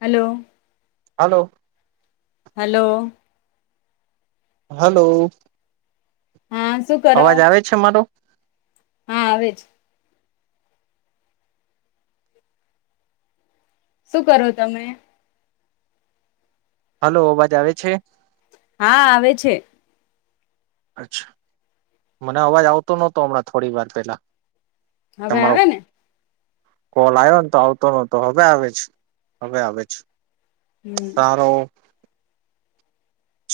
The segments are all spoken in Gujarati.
હાલો હાલો હાલો હાલો હા શું કરો અવાજ આવે જ છે મારો હા આવે જ શું કરો તમે હલો અવાજ આવે છે. હા આવે છે. અચ્છા મને અવાજ આવતો નતો હમણાં થોડી વાર પેલા હવે તમારો આવે ને કોલ આવ્યો ને તો આવતો ન તો હવે આવે જ હવે આવેજ હમ સારો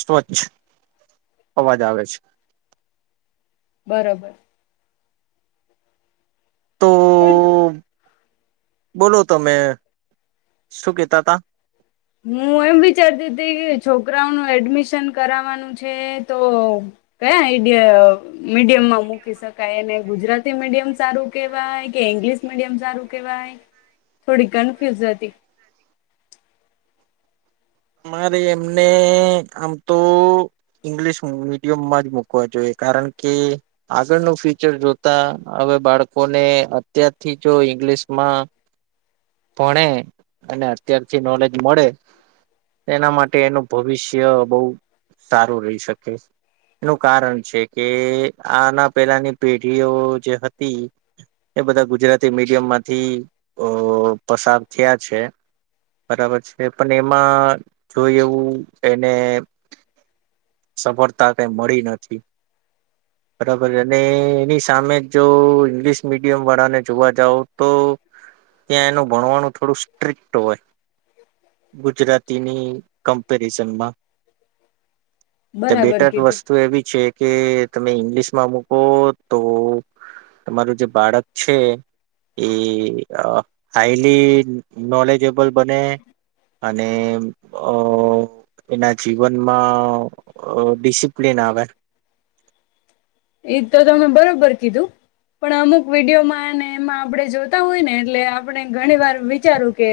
સ્વચ્છ અવાજ આવે છે. બરોબર તોઓઅ બોલો તમે શું કેતા તા હું એમ વિચારતી હતી કે છોકરાઓનું એડમિશન કરાવવાનું છે તો કયા આઈડિયા મીડિયમમાં મૂકી શકાય એને ગુજરાતી મીડિયમ સારું કેવાય કે ઈંગ્લિશ મીડિયમ સારું કેવાય થોડી કન્ફ્યુઝ હતી. મારે એમને આમ તો ઈંગ્લિશ મીડિયમમાં જ મુકવા જોઈએ કારણ કે આગળનું ફ્યુચર જોતા હવે બાળકોને અત્યારથી જો ઈંગ્લિશમાં ભણે અને અત્યારથી નોલેજ મળે એના માટે એનું ભવિષ્ય બોહુ સારું રહી શકે એનું કારણ છે કે આના પહેલાની પેઢીઓ જે હતી એ બધા ગુજરાતી મીડિયમમાંથી અ પસાર થયા છે બરાબર છે પણ એમાં જોઈ એવું એને સફળતા કઈ મળી નથી બરાબર અને એની સામે જો ઇંગ્લિશ મીડિયમ વાળાને જોવા જાવ તો ત્યાં એનું ભણવાનું થોડું સ્ટ્રીક્ટ હોય ગુજરાતીની કમ્પેરિઝનમાં ચ બરાબર બેટર કીધું વસ્તુ એવી છે. કે તમે ઈંગ્લિશ માં મૂકો તો તમારું જે બાળક છે એ અ હાઈલી નોલેજેબલ બને અને અ એના જીવનમાં અહ ડીસિપ્લીન આવે. ઈજ તો તમે બરોબર કીધું પણ અમુક વિડીયોમાં અને એમાં આપણે જોતા હોય ને એટલે આપણે ઘણી વાર વિચારું કે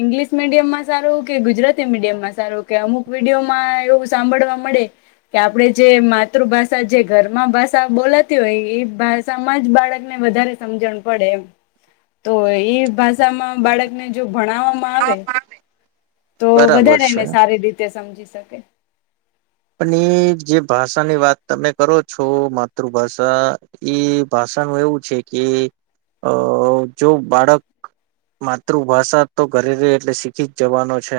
ઇંગ્લિશ મીડિયમમાં સારું કે ગુજરાતી મીડિયમમાં સારું, કે અમુક વિડીયોમાં એવું સાંભળવા મળે કે આપણે જે માતૃભાષા જે ઘરમાં ભાષા બોલાતી હોય એ ભાષામાં જ બાળકને વધારે સમજણ પડે એમ. તો ઈ ભાષામાં બાળકને જો ભણાવવામાં આવે તો બરાબર વધારે છે એને સારી રીતે સમજી શકે. પણ એ જે ભાષાની વાત તમે કરો છો માતૃભાષા એ ભાષાનું એવું છે કે અહ જો બાળક માતૃભાષા તો ઘરે રહે એટલે શીખી જ જવાનું છે,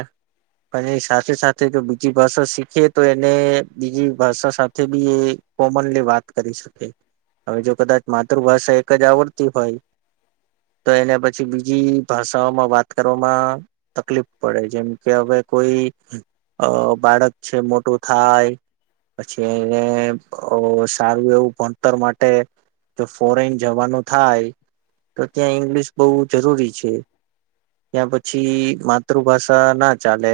અને એ સાથે-સાથે જો બીજી ભાષા શીખે તો એને બીજી ભાષા સાથે બી એ કોમનલી વાત કરી શકે. હવે જો કદાચ માતૃભાષા એક જ આવડતી હોય તો એને પછી બીજી ભાષાઓમાં વાત કરવામાં તકલીફ પડે, જેમ કે હવે અહ કોઈ બાળક છે મોટ ટો થાય, પછી એને અહ સારું એવું ભણતર માટે જો ફોરેન જવાનું થાય તો ત્યાં ઈંગ્લિશ બહુ જરૂરી છે. ત્યાં પછી માતૃભાષા ના ચાલે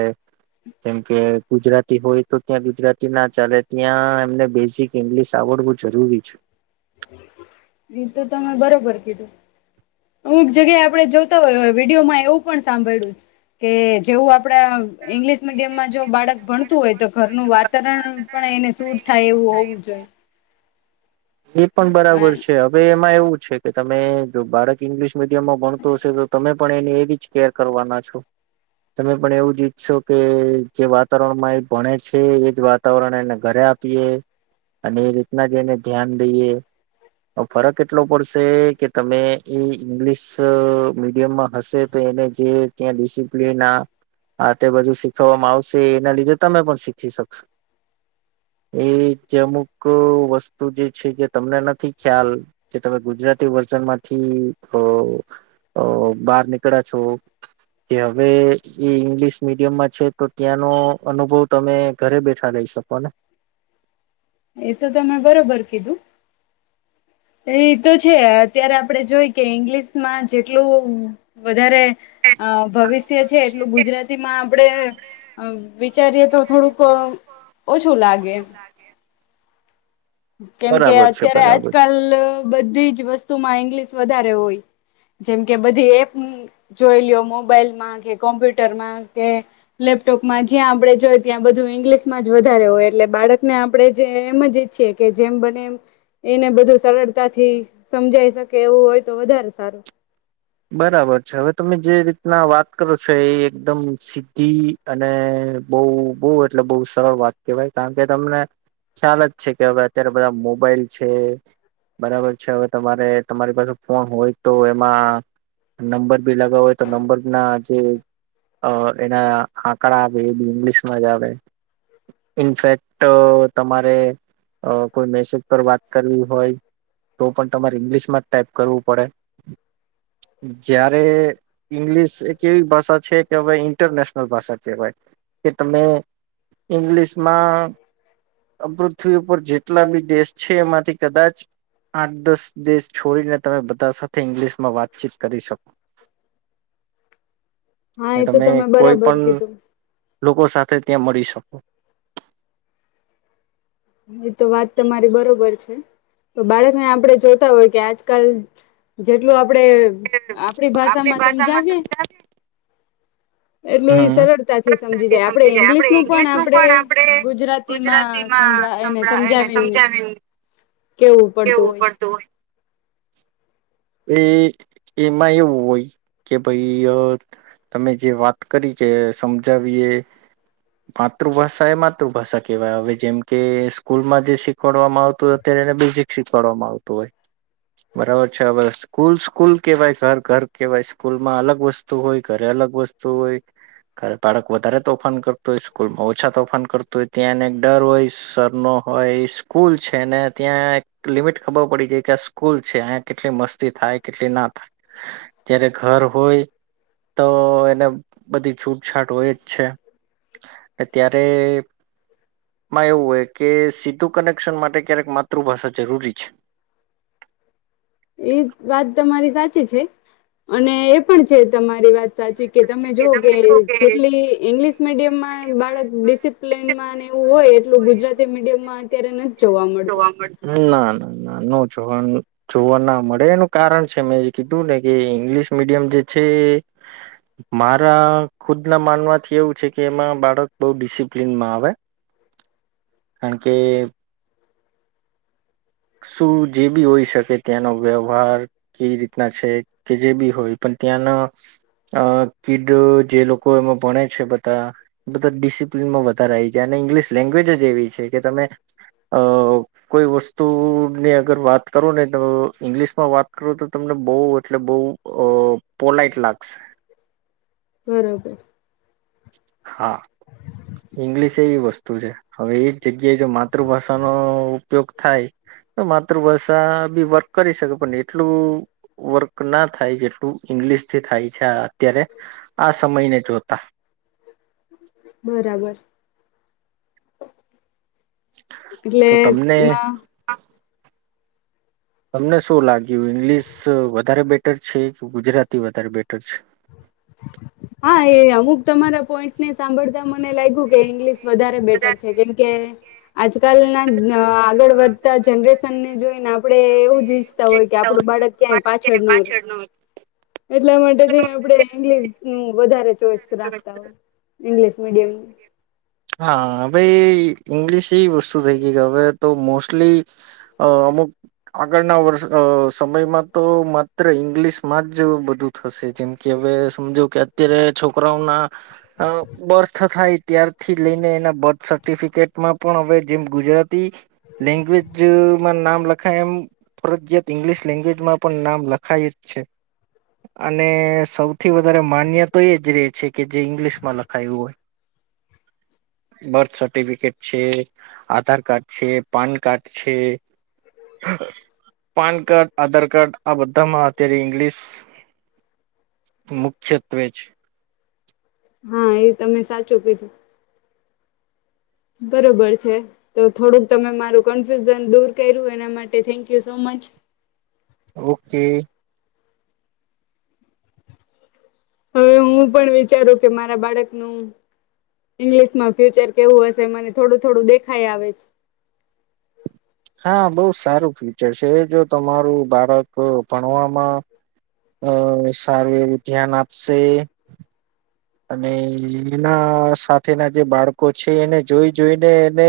જેમ કે ગુજરાતી હોય તો ત્યાં ગુજરાતી ના ચાલે ત્યાં એમને બેઝિક ઇંગ્લિશ આવડવું જરૂરી છે. એ તો તમે બરોબર કીધું. અમુક જગ્યાએ આપણે જોતા હોય હવે વિડીયોમાં એવું પણ સાંભળ્યું કે જેવું આપડા ઈંગ્લિશ મીડિયમમાં જો બાળક ભણતું હોય તો ઘરનું વાતારણ પણ એને સૂટ થાય એવું હોવું જોઈએ. એ પણ બરાબર છે. હવે એમાં એવું છે કે તમે જો બાળક ઈંગ્લિશ મીડિયમમાં ભણતું હશે તો તમે પણ એની એવી જ કેર કરવાના છો, તમે પણ એવું જ ઈચ્છો કે જે વાતાવરણમાં એ ભણે છે એ જ વાતાવરણ એને ઘરે આપીએ, અને એ રીતના જ એને ધ્યાન દઈએ, પણ ફરક એટલો પડશે કે તમે ઈ ઈંગ્લિશ મીડિયમમાં હશે તો એને જે ત્યાં ડિસિપ્લીન અહ આ ને બધું શીખવામાં આવશે એના લીધે તમે પણ શીખી શકશો. એ જે અમુક વસ્તુ જે છે જે તમને નથી ખ્યાલ જે તમે ગુજરાતી વર્ઝનમાંથી અહ અહ બહાર નીકળ્યા છો કે હવે ઈ ઇંગ્લિશ મીડિયમમાં છે તો ત્યાંનો અનુભવ તમે ઘરે બેઠા લઈ શકો ને. એ તો તમે બરોબર કીધું. એ તો છે. અત્યારે આપડે જોય કે ઇંગ્લિશમાં જેટલું વધારે અહ ભવિષ્ય છે એટલું ગુજરાતીમાં આપડે અહ વિચારીએ તો થોડુંક ઓછું લાગે એમ. કેમ કે બરાબર છે અત્યારે બરાબર છે આજકાલ બધી જ વસ્તુમાં ઈંગ્લિશ વધારે હોય. જેમ કે બધી એપ જોઈ લ્યો, મોબાઈલમાં, કે કોમ્પ્યુટરમાં, કે લેપટોપમાં જ્યાં આપડે જોઈ ત્યાં બધું ઈંગ્લિશ માં જ વધારે હોય, એટલે બાળકને આપણેે જે એમ જ ઈચ્છીએ કે જેમ બને એમ એને બધું સરળતા થી સમજાઈ શકે એવું હોય તો વધારે સારું. બરાબર છે. હવે તમે જે રીતના વાત કરો છો એ એકદમ સીધી અને બહું-બહું એટલે બહુ સરળ વાત કહેવાય કારણ કે તમને ખ્યાલ જ છે કે હવે અત્યારે બધા મોબાઈલ છે, બરાબર છે હવે તમારે તમારી પાસે ફોન હોય તો એમાં નંબર બી લગાવો હોય તો નંબર ના જે અહ એના આંકડા આવે એ બી ઇંગ્લિશમાં જ આવે. ઇનફેક્ટ અહ તમારે કોઈ મેસેજ પર વાત કરવી હોય તો પણ તમારે ઇંગ્લિશમાં જ ટાઈપ કરવું પડે. જયારે ઈંગ્લિશ એક એવી ભાષા છે કે હવે ઇન્ટરનેશનલ ભાષા કેહેવાય, કે તમે ઈંગ્લિશમાં પૃથ્વી ઉપર જેટલા બી દેશ છે એમાંથી કદાચ આઠ દસ દેશ છોડીને બધા સાથે ઇંગ્લિશમાં વાત ચેક કરી શકો હા એટલે એ તો તમે કોઈ બરાબર પણ કીધું લોકો સાથે ત્યાં મળી શકો. એ તો વાત તમારી બરોબર છે. તો બાળકને આપડે જોતા હોય કે આજકાલ જેટલું આ આપડે આપડી ભાષામાં સમજાવીએ એટલું ઈ હમ. સરળતા થી સમજી જાય. આપડે ઈંગ્લિશ નું પણ આપડે ગુજરાતી માં સંભળા [inaudible] એ સમજાવીને કેવું પડતું હોય એમાં એવું હોય કે ભઈ અહ તમે જે વાત કરી કે સમજાવીએ માતૃભાષા એ માતૃભાષા કેવાય, હવે જેમ કે સ્કૂલમાં જે શીખવાડવામાં આવતું હોય અત્યારે એને બેઝિક શીખવાડવામાં આવતું હોય, બરાબર છે. હવે સ્કૂલ-સ્કૂલ કહેવાય, ઘર-ઘર કેહેવાય સ્કૂલમાં અલગ વસ્તુ હોય, ઘરે અલગ વસ્તુ તોય અને બાળક વધારે તોફાન કરતું હોય સ્કૂલમાં ઓછા તોફાન કરતું હોય ત્યાંને ડર હોય સર નો હોય કૂલ છે ને ત્યાં એક લિમિટ ખબર પડી ગઈ કે આ સ્કૂલ છે આઈયા કેટલી મસ્તી થાય કેટલી ના થાય, ત્યારે ઘર હોય તો એને બધી છૂટછાટ હોય જ છે. ત્યારે માં એવું હોય કે સીધું કનેક્શન માટે ક્યારેક માતૃભાષા જરૂરી છે. એ વાત તમારી સાચી છે અને એ પણ છે તમારી વાત સાચી કે તમે જોઓ કે જેટલી ઇંગ્લિશ મીડિયમમાં બાળક ડિસિપ્લિનમાં ને એવું હોય એટલું ગુજરાતી મીડિયમમાં અત્યારે નથી જોવા મળતું [inaudible] ના નો જોવા જોવા ના મળે એનું કારણ છે મેં એ કીધું ને કે ઇંગ્લિશ મીડિયમ જે છે એ મારા ખુદના માનવાથી એવું છે કે એમાં બાળક બહુ ડિસિપ્લનમાં આવે કાણ કે- શું જે બી હોઈ શકે ત્યાંનો વ્યવહાર, કેવી રીતના છે કે જે બી હોય પણ ત્યાંના અ કીડ જે લોકો એમાં ભણે છે બધા બધા ડિસિપ્લનમાં વધારે આઈ જાય અને ઇંગ્લિશ લેંગ્વેજ જ એવી છે કે તમે અ કોઈ વસ્ તુની અગર વાત કરુ ને તો ઇંગ્લિશમાં વાત કરો તો તમને બઉ એટલે બઉ પોલાઈટ લાગશે. બરાબર. હા, ઈંગ્લિશ એવી વસ્તુ છે હવે એ જ જગ્યાએ જો માતૃભાષાનો ઉપયોગ થાય તો માતૃભાષા બી વર્ક કરી શકે પણ એટલું વર્ક ના થાય જેટલું ઈંગ્લિશથી થાય છે, આ અત્યારે આ સમયને જોતા. બરાબર. એટલે તો તમને ઈમાં તમને શું લાગ્યું ઇંગ્લિશ વધારે બેટર છે કે ગુજરાતી વધારે બેટર છે. હાં, એ અમુક તમારા પોઈન્ટને સાંભળતા મને લાય્ગુ કે ઇંગ્લિશ વધારે બેટર છે કેમકે આજકાલના આગળ વધતા જનરેશનને જોઈને આપડે એવું જ ઈચ્છતા હોય કે આપડું બાળક ક્યાંય પાછળ ન રે. એટલા માટે થઈને આપડે ઇંગલિશનું વધારે ચોઈસ રાખતા હોય ઇંગ્લિશ મીડિયમ હા, ભાઈ ઇંગ્લીશ એવી વસ્તુ થઈ ગઈ કે અવે તો મોસ્ટલી અ અમુક આગળના વર્ષ અ સમયમાં તો માત્ર ઈંગ્લિશમાં જ બધું થશે, જેમ કે અવે સમજો કે અત્યારે છોકરાઓના અ બર્થ થાય ત્યાર થી લઈને એના બર્થ સર્ટિફિકેટમાં પણ અવે જેમ ગુજરા તી લેંગ્વેજ માં નામ લખાય એમ ફરજયાત ઈંગ્લિશ લેંગ્વેજમાં પણ નામ લખાય જ છે અને સૌથી વધારે માન્ય તો એ જ રે છે કે જે ઇંગ્લિશમાં લખાયું હોય. બર્થ સર્ટિફિકેટ છે, આધાર કાર્ડ છે, પાન કાર્ડ છે, પાન કાર્ડ આધાર કાર્ડ આ બધામાં અત્યારે ઇંગ્લિશ મુખ્યત્વે છે. હા, એ તમે સાચું કીધું. બરોબર છે, તો થોડુંક તમે મારું કન્ફ્યુઝન દૂર કયરુ એના માટે thank you so much. Okay. હવે હું પણ વિચારું કે મારા બાળકનું ઈંગ્લિશમાં ફ્યુચર કેવું હશે મને થોડું થોડું દેખાય આવે છે. હા, બહુ સારું ફ્યુચર છે એ જો તમારું બાળક ભણવામાં અ સારી ધ્યાન આપશે અને એના સાથેના જે બાળકો છે એને જોઈ જોઈને એને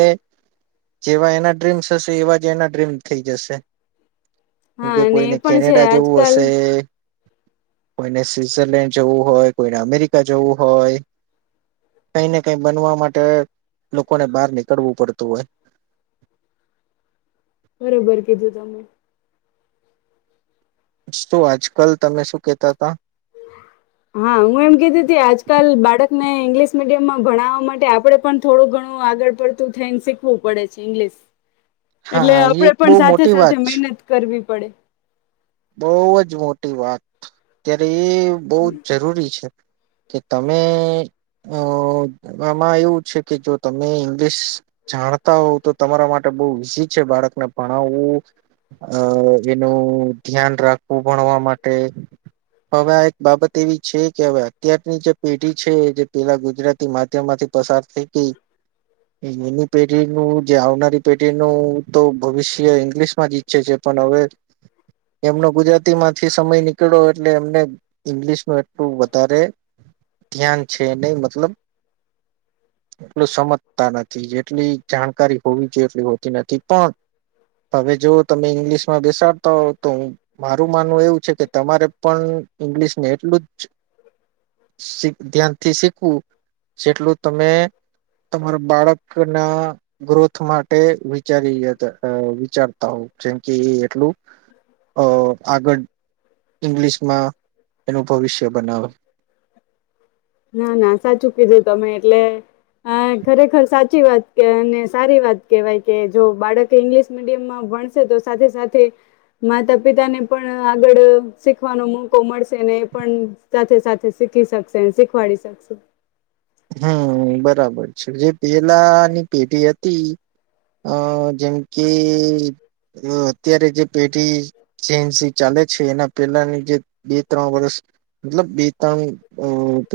જેવા એના ડ્રીમ્સ હશે એવા જ એના ડ્રીમ થઈ જશે. હા કેમકે અને એ કોઈને પણ છે કેનેડા જવું આજકાલ અશે. કોઈને સ્વીત્ઝરલેન્ડ જવું હોય કોઈને અમેરિ કા જવું હોય, કાંઈ ને કાંઈ બનવા માટે લોકોને બાર નીકળવું પડતું હોય. બરોબર કીધું તમે‌ તો આજકાલ તમે શું કેતા તા? હા હું એમ કેતી તી આજકાલ બાળકને ઈંગ્લિશ મીડિયમમાં ભણાવવા માટે આપડે પણ થોડું ઘણું આગળ પડતું થઈને શીખવું પડે છે ઇંગ્લિશ હા એટલે હા, એ આપડે એક પણ બહુ સાથે મોટી સાથે વાત છે મહેનત કરવી પડે. બહુ જ મોટી વાત ત્યારે એ બહુ જ જરૂરી છે. કે તમે અ આમાં એવું છે કે, જો તમે ઇંગ્લિશ જાણતા હોવ તો તમારા માટે બહુ ઈઝી છે. બાળકને ભણાવવું અ એનું ધ્યાન રાખવું ભણવા માટે. હવે આ એક બાબત એવી છે કે હવે અત્યારની જે પેઢી છે જે પેલા ગુજરાતી માધ્યમમાંથી પસાર થઈ ગઈ. એની પેઢીનું જે આવનારી પેઢીનું તો ભવિષ્ય ઇંગ્લિશમાં જ ઈચ્છે છે. પણ હવે એમનો ગુજરાતી માંથી સમય નીકળો એટલે એમને ઈંગ્લિશ ન એટલું વધારે ધ્યાન છે. નહી મતલબ એટલું સમજતા નથી. જેટલી જાણકારી હોવી જોઈએ એટલી હોતી નથી. પણ હવે જો તમે ઈંગ્લિશમાં બેસાડતા હો તો મારું માનવું એવું છે કે તમારે પણ ઇંગ્લિશ ને એટલું જ શીખ ધ્યાનથી શીખવું જેટલું તમે તમારા બાળક ના [inaudible] ગ્રોથ માટે વિચારી જયતા વિચારતા હો જેમ કે એ એટલું તો આગળ ઈંગ્લિશમાં એનું ભવિષ્ય બનાવે. ના ના સાચું કીધું તમે એટલે હા ખરેખર સાચી વાત કે અને સારી વાત કેવાય કે, જો બાળક ઈંગ્લિશ મીડિયમમાં ભણશે તો સાથે સાથે માતા પિતાને પણ આગળ શીખવાનો મોકો મળશે. ને એ પણ સાથે સાથે શીખી શકશે શીખવાડી શકશે. હમ્મ બરાબર છે જે પેલાની પેઢી હતી અ જેમ કે અ અત્યારે જે બેટી સેનસી ચાલે છે. એના પેલાની જે બે ત્રણ વર્ષ મતલબ બે ત્રણ